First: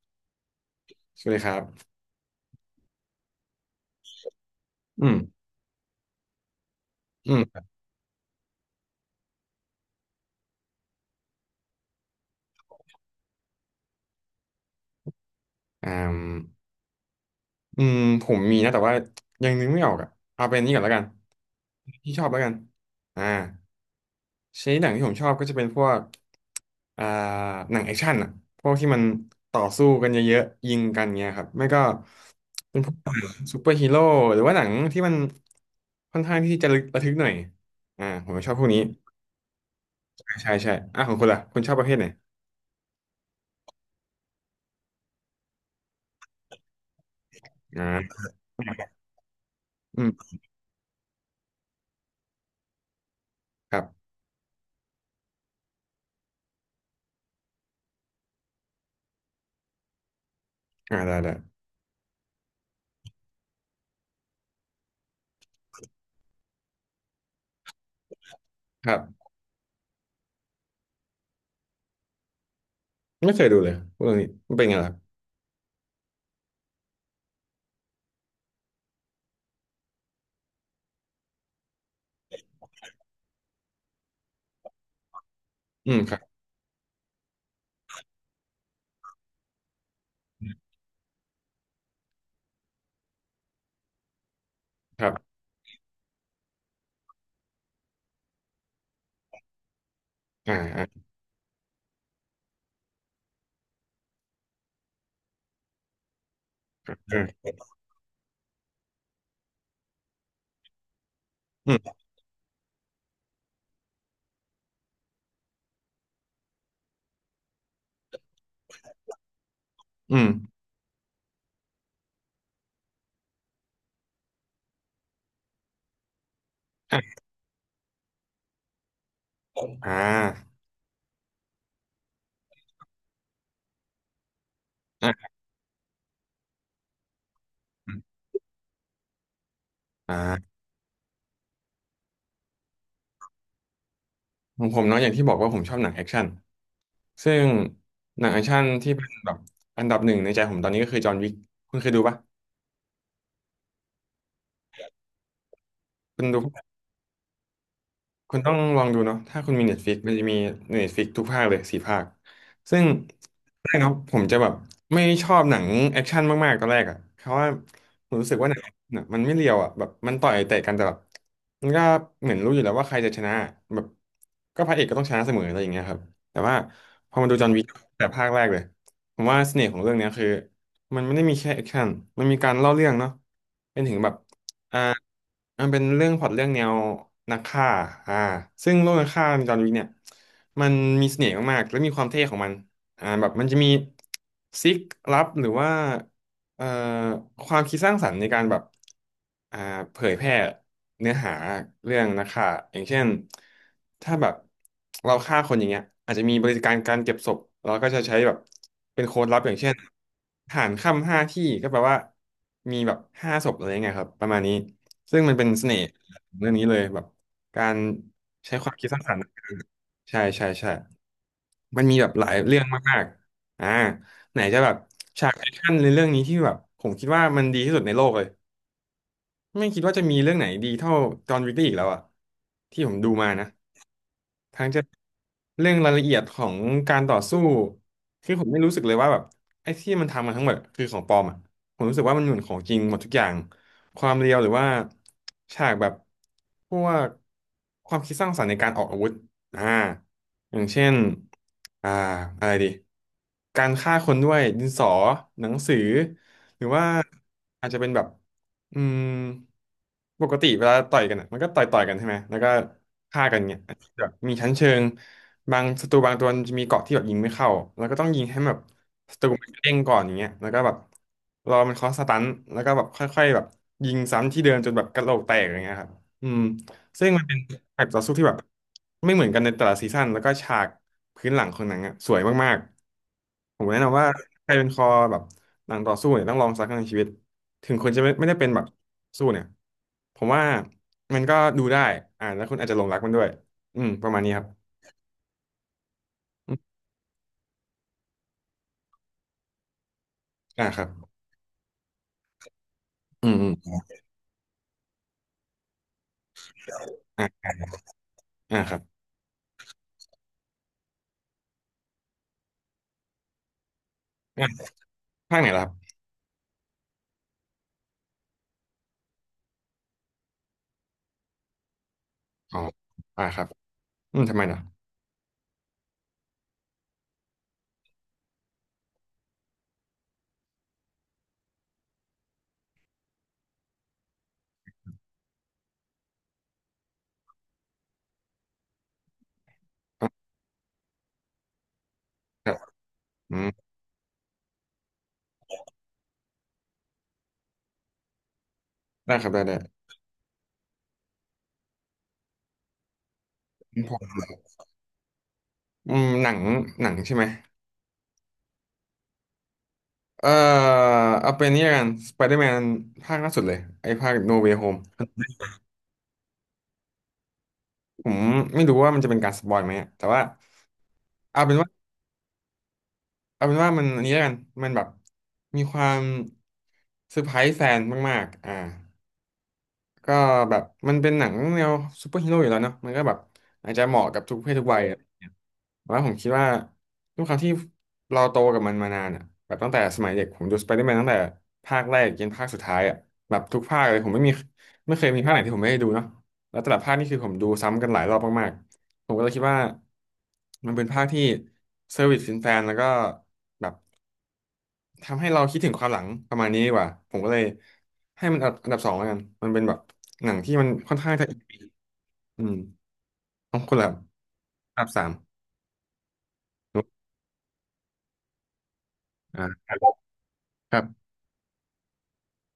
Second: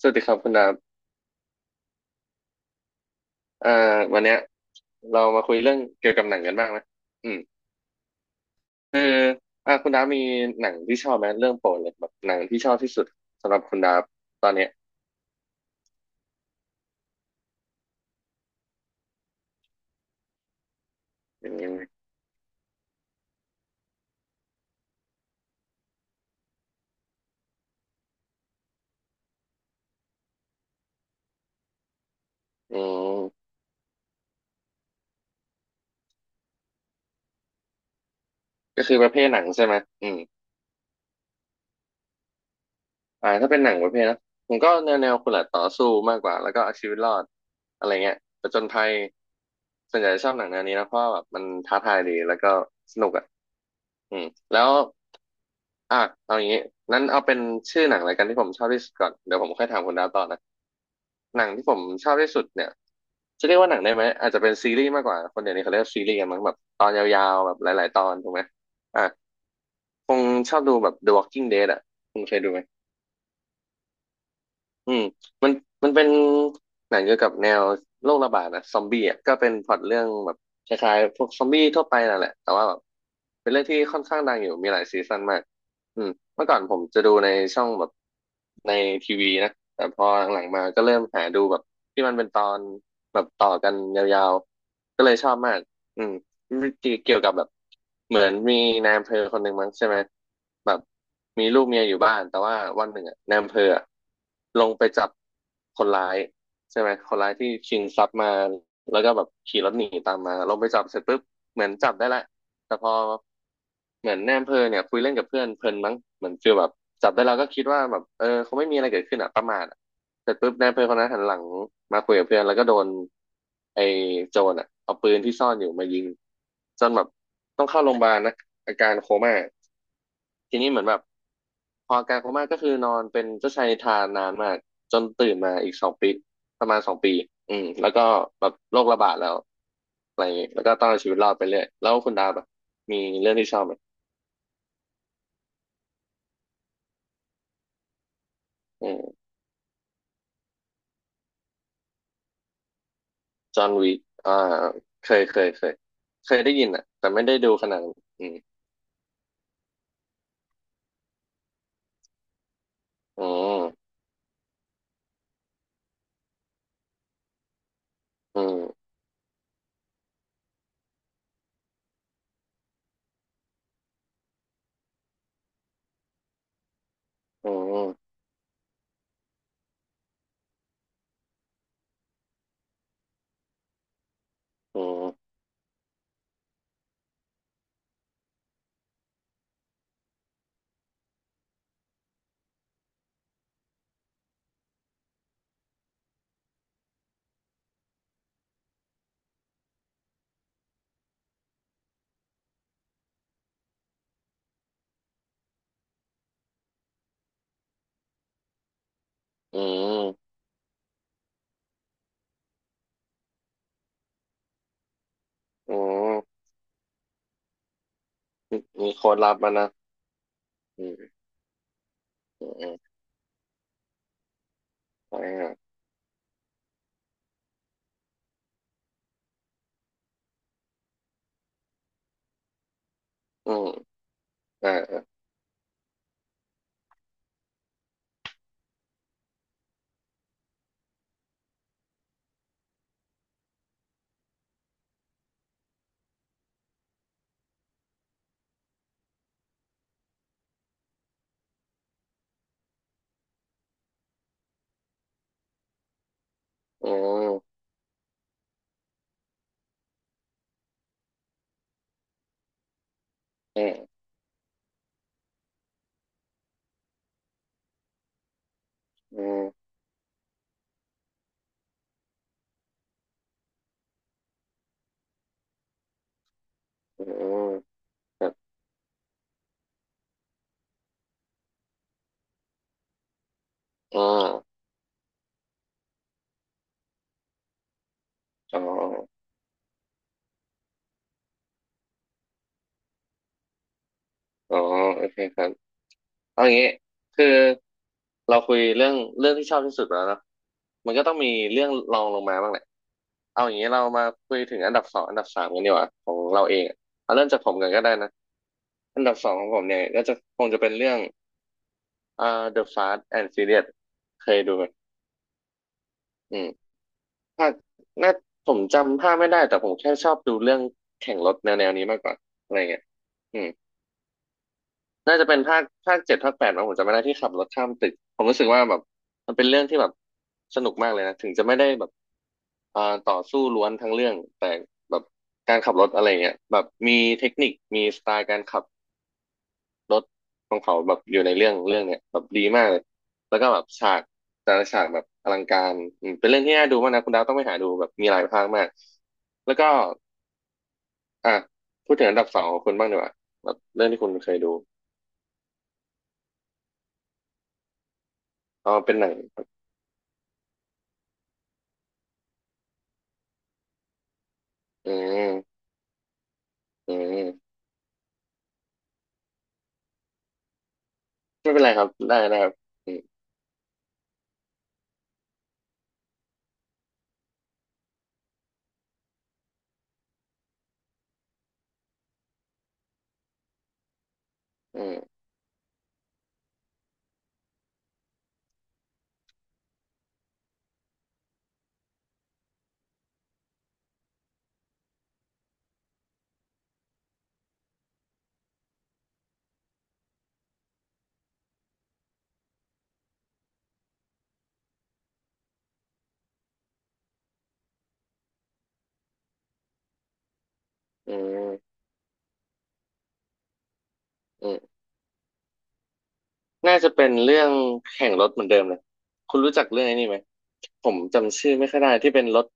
สวัสดีครับคุณดาบสวัสดีครับเอ่อวันเนี้ยอืมเรามาคุยเรื่องเกี่ยวกับหนังกันบ้างไหมอือืมมคือคุณดาบมีหนังที่ชอบไหมเรื่องโปรดเลยแบบหนังที่ชอบที่สุดสำหรับคุณดาบตอนเนี้ยอ่าอืมผมมีนะแต่ว่ายังนึกไม่ออกอ่ะเอาเป็นนี้ก่อนแล้วกันอืมที่ชอบแล้วกันอ่าชนิดหนังที่ผมชอบก็จะเป็นพวกอ่าหนังแอคชั่นอ่ะพวกที่มันต่อสู้กันเยอะๆยิงกันเงี้ยครับไม่ก็เป็อืนพวกมซูเปอร์ฮีโร่หรือว่าหนังที่มันค่อนข้างที่จะระทึกหน่อยผมชอบพวกนี้ก็คือประเภทหนังใช่ไหมอืมใช่ใช่อ่ะของคุณล่ะคุณชอบประเภทไหนถ้าเป็นหนังประเภทนะผมก็แนวคุณละต่อสู้มากกว่าแล้วก็เอาชีวิตรอดอ่อะไรเงี้ยาผจญภัยส่วอืนใหมญ่ชอบหนังแนวนี้นะเพราะว่าแบบมันท้าทายดีแล้วก็สนุกอ่ะครับอืมแล้ว อ่ะเอาอย่างนี้นั้นเอาเป็นชื่อหนังอะไรายกันที่ผมชอบที่สุดก่อนเดี๋ยวผมค่อยถามคุณดาวต่อนะอ่าได้ได้หนังที่ผมชอบที่สุดเนี่ยจะเรียกว่าหนังได้ไหมอาจจะเป็นซีรีส์มากกว่าคนเดี๋ยวนี้เขาเรียกซีรีส์กันมั้งแบบตอนยาวๆแบบหลายๆตอนถูกไหมครัอ่ะบคงชอบดูแบบ The Walking Dead อ่ะคุณเคยดูไหม ไม่เคยดูเลยพวกเรื่องนี้มันเป็นไงอืมล่ะ มันมันเป็นหนังเกี่ยวกับแนวโรคระบาดนะซอมบี้อ่ะก็เป็นพล็อตเรื่องแบบคล้ายๆพวกซอมบี้ทั่วไปนั่นแหละแต่ว่าแบบเป็นเรื่องที่ค่อนข้างดังอยู่มีหลายซีซั่นมากอืมอืมครับเมื่อก่อนผมจะดูในช่องแบบในทีวีนะแต่พอหลังๆมาก็เริ่มหาดูแบบที่มันเป็นตอนแบบต่อกันยาวๆก็ครัเลบยชอบมากอืม เกี่ยวกับแบบเหมือนมีนายอำเภอคนหนึ่งมั้งใช่ไหมอ่าแบบอ่ามีลูกเมียอยู่บ้านแต่ว่าวันหนึ่งอะนายอำเภออะลงไปจับคนร้ายใช่คไหมรับคเอนร้ายที่อชิงทรัพย์มาแล้วก็แบบขี่รถหนีตามมาลงไปจับเสร็จปุ๊บเหมืออืนมจับได้แหละแต่พอ เหมือนแนมเพอเนี่ยคุยเล่นกับเพื่อนเพลินมั้งเหมือนฟีลแบบจับได้เราก็คิดว่าแบบเออเขาไม่มีอะไรเกิดขึ้นอ่ะประมาทอะอืมเสร็จปุ๊บแนมำเภอคนนั้นหันหลังมาคุยกับเพื่อนแล้วก็โดนไอ้โจรอ่ะเอาปืนที่ซ่อนอยู่มายิงจนแบบอ่ะต้องเข้าโรงพยาบาลนะอาการโคม่าอ่าทีนี้เหมือนแบบพออาการโคม่าก็คือนอนเป็นเจ้าชายนิทรานนานมากจนอ่ะตื่นมาอีกสองปีประมาณสองปีอืมแล้วก็แบบโรคระบาดแล้วอ่อะไรอย่างงี้าแล้วก็ต้องเอาชีวิตรอดไปเรื่อยแล้วคุณดาบอะมีเรื่องที่ชอบไหม ของผมเนาะอย่างที่บอกว่าผมชอบหนังแอคชั่นซึ่งหนังแอคชั่นอืที่เป็นมแบบอันดับหนึ่งในใจผมตอนนี้ก็คือจอห์นวิกคุณเคยดูปะจอห์นวิกอ่าเคยคุณเคดู ยได้ยินอ่ะแต่ไม่ได้ดูขนาดนั้นอืคุมณต้องลองดูเนาะถ้าคุณมี Netflix มันจะมี Netflix ทุกภาคเลยสี่ภาคซึ่งอืมแรกเนาะผมจะแบบไม่ชอบหนังแอคชั่นมากๆตอนแรกอ่ะเพราะว่าผมรู้สึกอืว่าหนัมงน่ะมันไม่เรียวอ่ะแบบมันต่อยเตะกันแต่แบบมันก็เหมือนรู้อยู่แล้วว่าใครจะชนะแบบก็พระเอกก็ต้องชนะเสมออะไรอย่างเงี้ยครับแต่ว่าพอมาดูจออืห์นวิกมแต่ภาคแรกเลยผมว่าเสน่ห์ของเรื่องเนี้ยคือมันไม่ได้มีแค่แอคชั่นมันมีการเล่าเรื่องเนาะเป็นถึงแบบ อืมมันเป็นเรื่องพล็อตเรื่องแนวนักฆ่าอ่าซึ่งโลกนักฆ่าในจอห์นวิกเนี่ยมันมีเสน่ห์มากๆ และมีความเท่ของมันแบบมันจะมีซิกลับหรือว่าเอ่อความคิดสร้างสรรค์ในการแบบอ่าเผยแพร่เนื้อหาเรื่องนักฆ่าอย่างเช่น ถ้าแบบเราฆ่าคนอย่างเงี้ยอาจจะมีบริการการเก็บศพเราก็จะใช้แบบเป็นโค้ดลับอย่างอืเช่นมหารค่ำห้าที่ก็แปลว่ามีแบบห้าศพอะไรเงี้ยครับประมาณนี้ ซึ่งมันเป็นเสอืน่ห์มของเรื่องนี้เลยแบบการใช้ความคิดมีสร้างโค้สรดรค์ลับมานะใช่ใช่ใช่อืมมันมีแบบหลายอืมเรื่องอืมมากๆไหนจะแบบอ่ฉากแอคชั่านในเรื่องนี้ที่แบบผมคิดว่ามันดีที่สุดในโลกเลยไม่คิดว่าจะมีเรื่องไหนดีเท่าจอห์นวิกได้อีกแล้วอ่ะที่ผมดูมานะ อืมทั้งอ่าจะเรื่องรายละเอียดของการต่อสู้คือผมไม่รู้สึกเลยว่าแบบไอ้ที่มันทำมาทั้งหมดคือของปลอมอ่ะผมรู้สึกว่ามันเหมือนของจริงหมดทุกอย่างความเรียวหรือว่าฉากแบบพวกความคิดสร้างสรรค์ในการออกอาวุธอ่าอย่างเช่นอ่าอะไรดีการฆ่าคนด้วยดินสอหนังสือหรือว่าอืมอาจจะเป็นแบบอืมปกติเวลาต่อยกันอ่ะมันก็ต่อยกันใช่ไหมแล้วก็ฆ่ากันเงี้ย อืมแบบมีชั้นเชิงบางศัตรูบางตัวมันจะมีเกราะที่แบบยิงไม่เข้าแล้วก็ต้องยิงให้แบบศัตอืรูมมันเด้งก่อนอย่างเงี้ยแล้วก็แบบรอมันเคาะสตันแล้วก็แบบค่อยๆแบบยิงซ้ำที่เดิมจนแบบกระโหลกแตกอย่างเงี้ยครับอืมอืซึ่งมันเป็นมแบบต่อสู้คที่รัแบบบไม่เหมือนกันในแต่ละซีซั่นแล้วก็ฉากพื้นหลังของหนังอ่ะสวยมากๆผมแนะอ๋นำอว่าใครเป็นคอแบบหนังต่อสู้เนี่ยต้องลองสักครั้งในชีวิตถึงคุณจะไม่ได้เป็นอ๋แบอบสู้เนี่ยผมว่ามันก็ดูได้แล้วคุณอาจจะหลงรักมันด้วย อืมประมาณนี้ครับอ๋อโอเคครับ เอาอืมงี้คือเราคุยเรื่องที่ชอบที่สุดไปแล้วเนอะอ่าครับมันก็ต้องมีเรื่องรองลงมาบ้างแหละอืมเอาอือย่างนี้มเรามาคุยถึงอันดับสองอันดับสามกันดีกว่าของเราเองอะเอาอ่เริ่มจากาผมกันก็ได้นะอ่าครับอันดับสองของผมเนี่ยก็จะคงจะเป็นเรื่องอ่า The Fast and Furious เคยอ่าดูไหมภาคไหนล่ะครับอืมภาคน่าผมจำภาคไม่ได้แต่ผมแค่ชอบดูเรื่องแข่งรถแนวนี้มากกว่าอะอ๋ไรอเงี้ย อ่าครับอืมทำไมล่ะน่าจะเป็นภาคเจ็ดภาคแปดมั้งผมจำไม่ได้ที่ขับรถข้ามตึกผมรู้สึกว่าแบบมันเป็นเรื่องที่แบบสนุกมากเลยนะถึงจะไม่ได้แบบต่อสู้ล้วนทั้งเรื่องแต่แบบการขับรถอะไรเงี้ยแบบมีเทคนิคมีสไตล์การขับรถอ่าของเขาแบบอยู่ในเรื่องเนี้ยแบบดีครับมากเลยแล้อืวก็มแบบฉากแต่ละฉากแบบอลังการอืมเป็นเรื่องที่น่าดูมากนะคุณดาวต้องไปหาดูแบบมีหลายภาคมากได้ครับได้แล้ได้วก็อ่ะพูดถึงอันดับสองของคุณบ้างดีกว่าแบบผเรื่องมที่คุณเคยดูอืมหนังใช่ไหม อ๋อเป็นหนังเอ่อเอาเป็นนี่ละกันสไปเดอร์แมนภาคล่าสุดเลยไอ้ภาคโนเว y h โฮมอืม อืมผมไม่รู้ว่ามันจะเป็นการสปอยไหมอะแต่ว่าเอาไม่เป็นเป็นว่าไรครับได้ได้ครับอืมเอาเป็นว่ามันอันนี้ละกันมันแบบมีความเซอร์ไพรส์แฟนมากๆอ่า ก็แบบมันเป็นหนังแนวซูเปอร์ฮีโร่อยู่แล้วเนาะมันก็แบบอาจจะเหมาะกับทุกเพศทุกวัยอือะไร่มเงี้ยแต่ว่าผมคิดว่าด้วยความที่เราโตกับมันมานานแบบตั้งแต่สมัยเด็กผมดูสไปเดอร์แมนตั้งแต่ภาคแรกยันภาคสุดท้ายแบบทุกภาคเลยผมไม่เคยมีภาคไหนที่ผมไม่ได้ดูเนาะแล้วแต่ละภาคนี่คือผมดูซ้ำกันหลายรอบมากๆผมก็เลยคิดว่ามันเป็นภาคที่เซอร์วิสแฟนๆแล้วก็แบบ ทำให้เราคิดถึงความหลังประมาณนี้ดีกว่าผมก็เลยให้มันอันดับสองแล้วกันมันเป็นแบบหนังที่มันค่อนข้าอืงจะอีพีมอืมต้องคนละอืมอันดับสามน่าจะเป็นเรื่องแข่งรถเหมือนเดิมเลยคุณอ่ารู้จักคเรื่องรับไอ้นี้ไหมครับผมจำชื่อไม่ค่อยได้ที่เป็นรถ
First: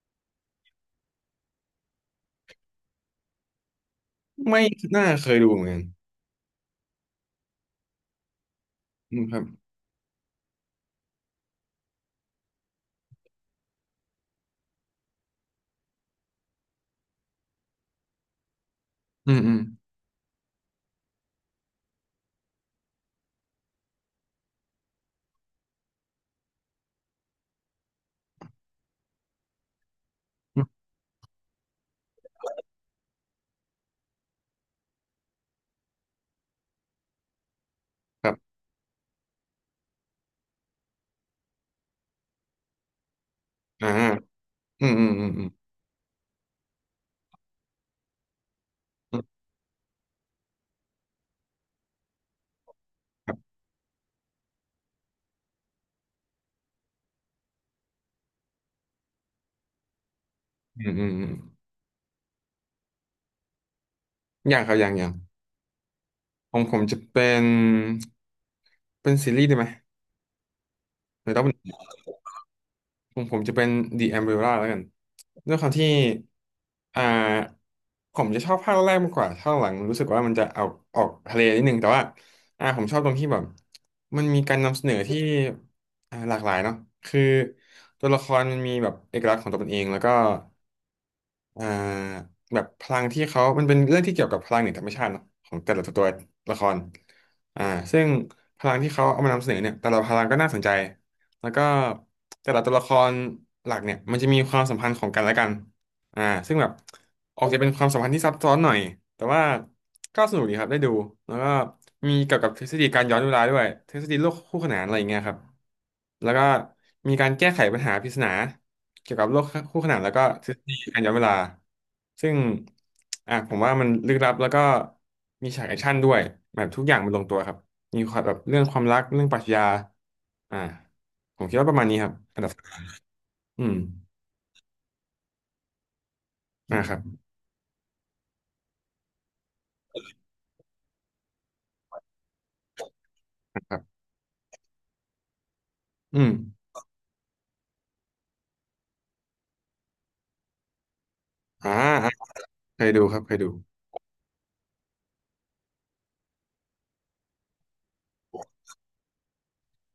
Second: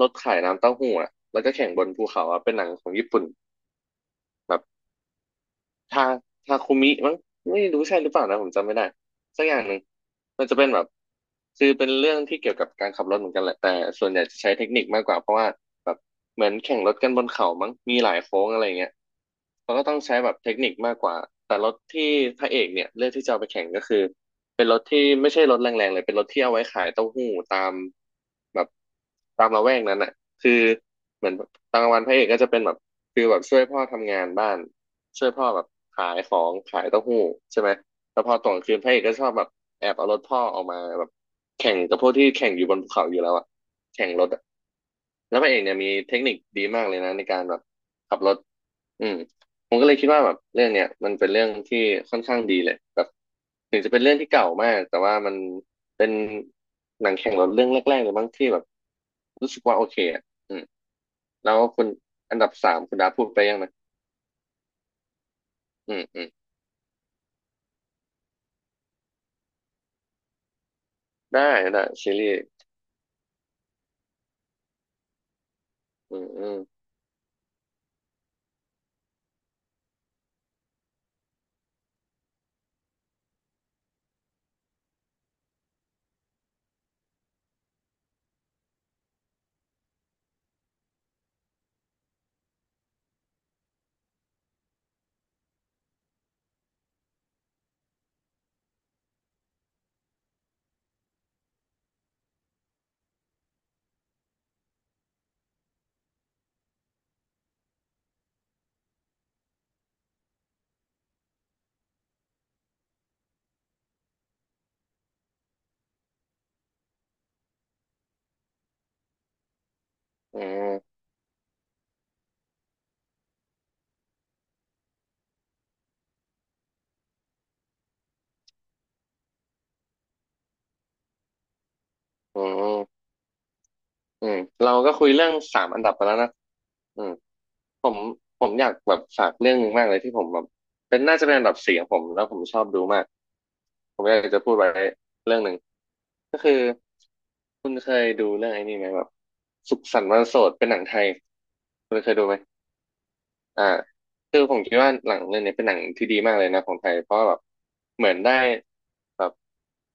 รถขายน้ำเต้าหู้อะแล้วก็แข่งบนภูเขาอะเป็นหนังของญี่ปุ่น ไม่น่าเคยดูเหมือนกันทาทาคุมิมั้งไม่รู้ใช่หรือเปล่านะผมจำไม่ได้อืมครัสับกอย่างหนึ่งมันจะเป็นแบบคือเป็นเรื่องที่เกี่ยวกับการขับรถเหมือนกันแหละแต่ส่วนใหญ่จะใช้เทคนิคมากกว่าเพราะว่าแบบเหมือนแข่งรถกันบนเขามั้งมีหลายโค้งอะไรเงี้ยอืมอืมเขาก็ต้องใช้แบบเทคนิคมากกว่าแต่รถที่พระเอกเนี่ยเลือกที่จะเอาไปแข่งก็คือเป็นรถที่ไม่ใช่รถแรงๆเลยเป็นรถที่เอาไว้ขายเต้าหู้ตามแบบตามละแวกนั้นอ่ะ คือือมเหมือนตอนกลางวันพระเอกก็จะเป็นแบบคือแบบช่วยพ่อทำงานบ้านช่วยพ่อแบบขายของขายเต้าหู้ใช่ไหมแล้วคพรัอตอบนกลางคืนพระเอกก็ชอบแบบแอบเอารถพ่อออกมาแบบแข่งกับพวกที่แข่งอยู่บนภูเขาอยู่แล้วอะอ่าแข่งรถอะอืมอืมอืมแล้วอืพมระเอกเนี่ยมีเทคนิคดีมากเลยนะในการแบบขับรถอืมอืมผมก็เลยคิดว่าแบบเรื่องเนี้ยมันเป็นเรื่องที่ค่อนข้างดีเลยแบบครับถึงจะเป็นเรื่องที่เก่ามากแต่ว่ามันเป็นหนังแข่งรถเรื่องแรกๆเลยบ้างที่แบบรู้สึกว่าโอเคอะ อืมอืมอืมอืมแล้วคุณอันดับสามคุณดาพูดไปยังนะอย่างครับอย่างอืมอืมของผมจะเป็นเป็นซีรีส์ได้ไหมหรือต้อง ได้ได้ซีรีส์ผมจะเป็น The Umbrella แล้วกันด้วยความที่อืมอืมอ่าผมจะชอบภาคแรกมากกว่าภาคหลังรู้สึกว่ามันจะเอาออกทะเลนิดนึง แต่ว่าผมชอบตรงที่แบบมันมีการนำเสนอที่หลากหลายเนาะคือตัวละครมันมีแบบเอกลักษณ์ของตัวมันเอง แล้วก็อ่าแบบพลังที่เขา มันเป็นเรื่องที่เกี่ยวกับพลังเหนือธรรมชาติเนอะของแต่ละตัวละครอ่าซึ่งพลังที่เขาเอามานำเสนอเนี่ย แต่ละพลังก็น่าสนใจ แล้วก็แต่ละตัวละครหลักเนี่ยมันจะมีความสัมพันธ์ของกันและกันอ่าซึ่งแบบออกจะเป็นความสัมพันธ์ที่ซับซ้อนหน่อยแต่ว่าก็สนุกดีครับได้ดูแล้วก็มีเกี่ยวกับทฤษฎีการย้อนเวลาด้วยทฤษฎีโลกคู่ขนานอะไรอย่างเงี้ยครับแล้วก็มีการแก้ไขปัญหาปริศนาเกี่ยวกับโลกคู่ขนานแล้วก็อืทฤษฎีมการย้อนเวลาซึ่งผมว่ามันลึกลับแล้วก็มีฉากแอคชั่นด้วยแบบทุกอย่างมันลงตัวครับ มีความแบบเรื่องความรักเรื่องปรัชญาอ่าผมคิดว่าประมาณนี้ครับอัอืนดับมอืมอืมเราก็คุยเรื่องสามอันดับไปแล้วนะอ่าครับอืมผมผมอยากแบบฝากเรื่องหนึงมากเลยที่ผมแบบเป็นน่าจะเป็นอันดับสี่ของผมแล้วผมชอบดูมากอ่าครัผบมอยากจะพูดไว้เรื่องหนึ่งอืมก็คือคุณเคยดูเรื่องไอ้นี่ไหมแบบสุขสันต์วันโสดเป็นหนังไทยอ่าคุณเคอ่ายดูไหม เคยดูครับเคยดูอ่าคือผมคิดว่าหนังเรื่องนี้เป็นหนังที่ดีมากเลยนะของไทยเพราะแบบเหมือนได้แบบ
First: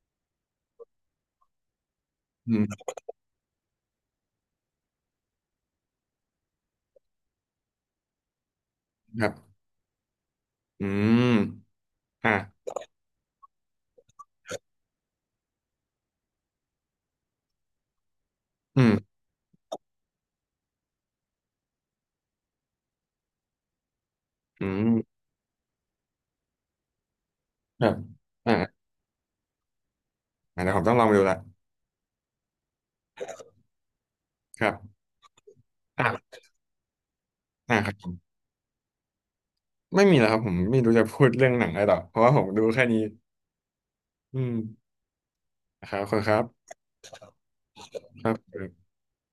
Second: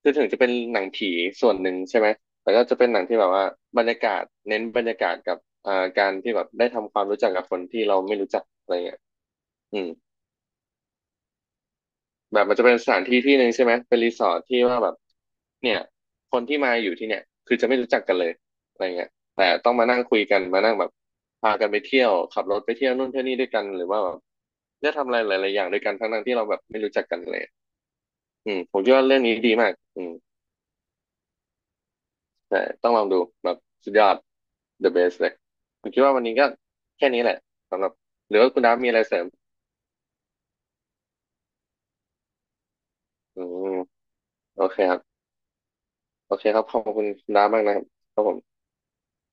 คือถึงจะเป็นหนังผีส่วนหนึ่งใช่ไหมแต่ก็อืจะเป็มนหนังที่แบบว่าบรรยากาศเน้นบรรยากาศกับการที่แบบได้ทำความรู้จักกับคนที่เราไม่รู้จักอะไรเงี้ยครับอืม อืมอ่าแบบมันจะเป็นสถานที่ที่หนึ่งใช่ไหมเป็นรีสอร์ทที่ว่าแบบเนี่ยคนที่มาอยู่ที่เนี่ยคือจะไม่รู้จักกันเลยอะอืไรเงี้ยมแต่ต้องมานั่งคุยกันมานั่งแบบพากันไปเที่ยวขับรถไปเที่ยวนู่นเที่ยวนี่ด้วยกันหรือว่าแบบอืได้ทำอะมไรหลายๆอย่างด้วยกันทั้งๆที่เราแบบไม่รู้จักกันเลยครับอืมผอ่ามคิดว่าเรื่องนี้ดีมากอืมอ่าเดี๋ยวผมต้องลองไปดูละแต่ต้องลองดูแบบสุดยอด ครั the บ best เลยผมคิดว่าวันนี้อ่าก็แค่นี้แหละอ่าสำหครับรับผมหรือว่าคุณดาฟมีอะไรเสริมไม่มีแล้วครับผมไม่รู้จะพูดเรื่องหนังอะไรต่อเพราะว่าผมดูแค่นี้อืมอืมโอเคครับนะครับขอบคุณคโอรัเคครับบขอบคุณคุณดาฟมากนะครับครับคผรัมบ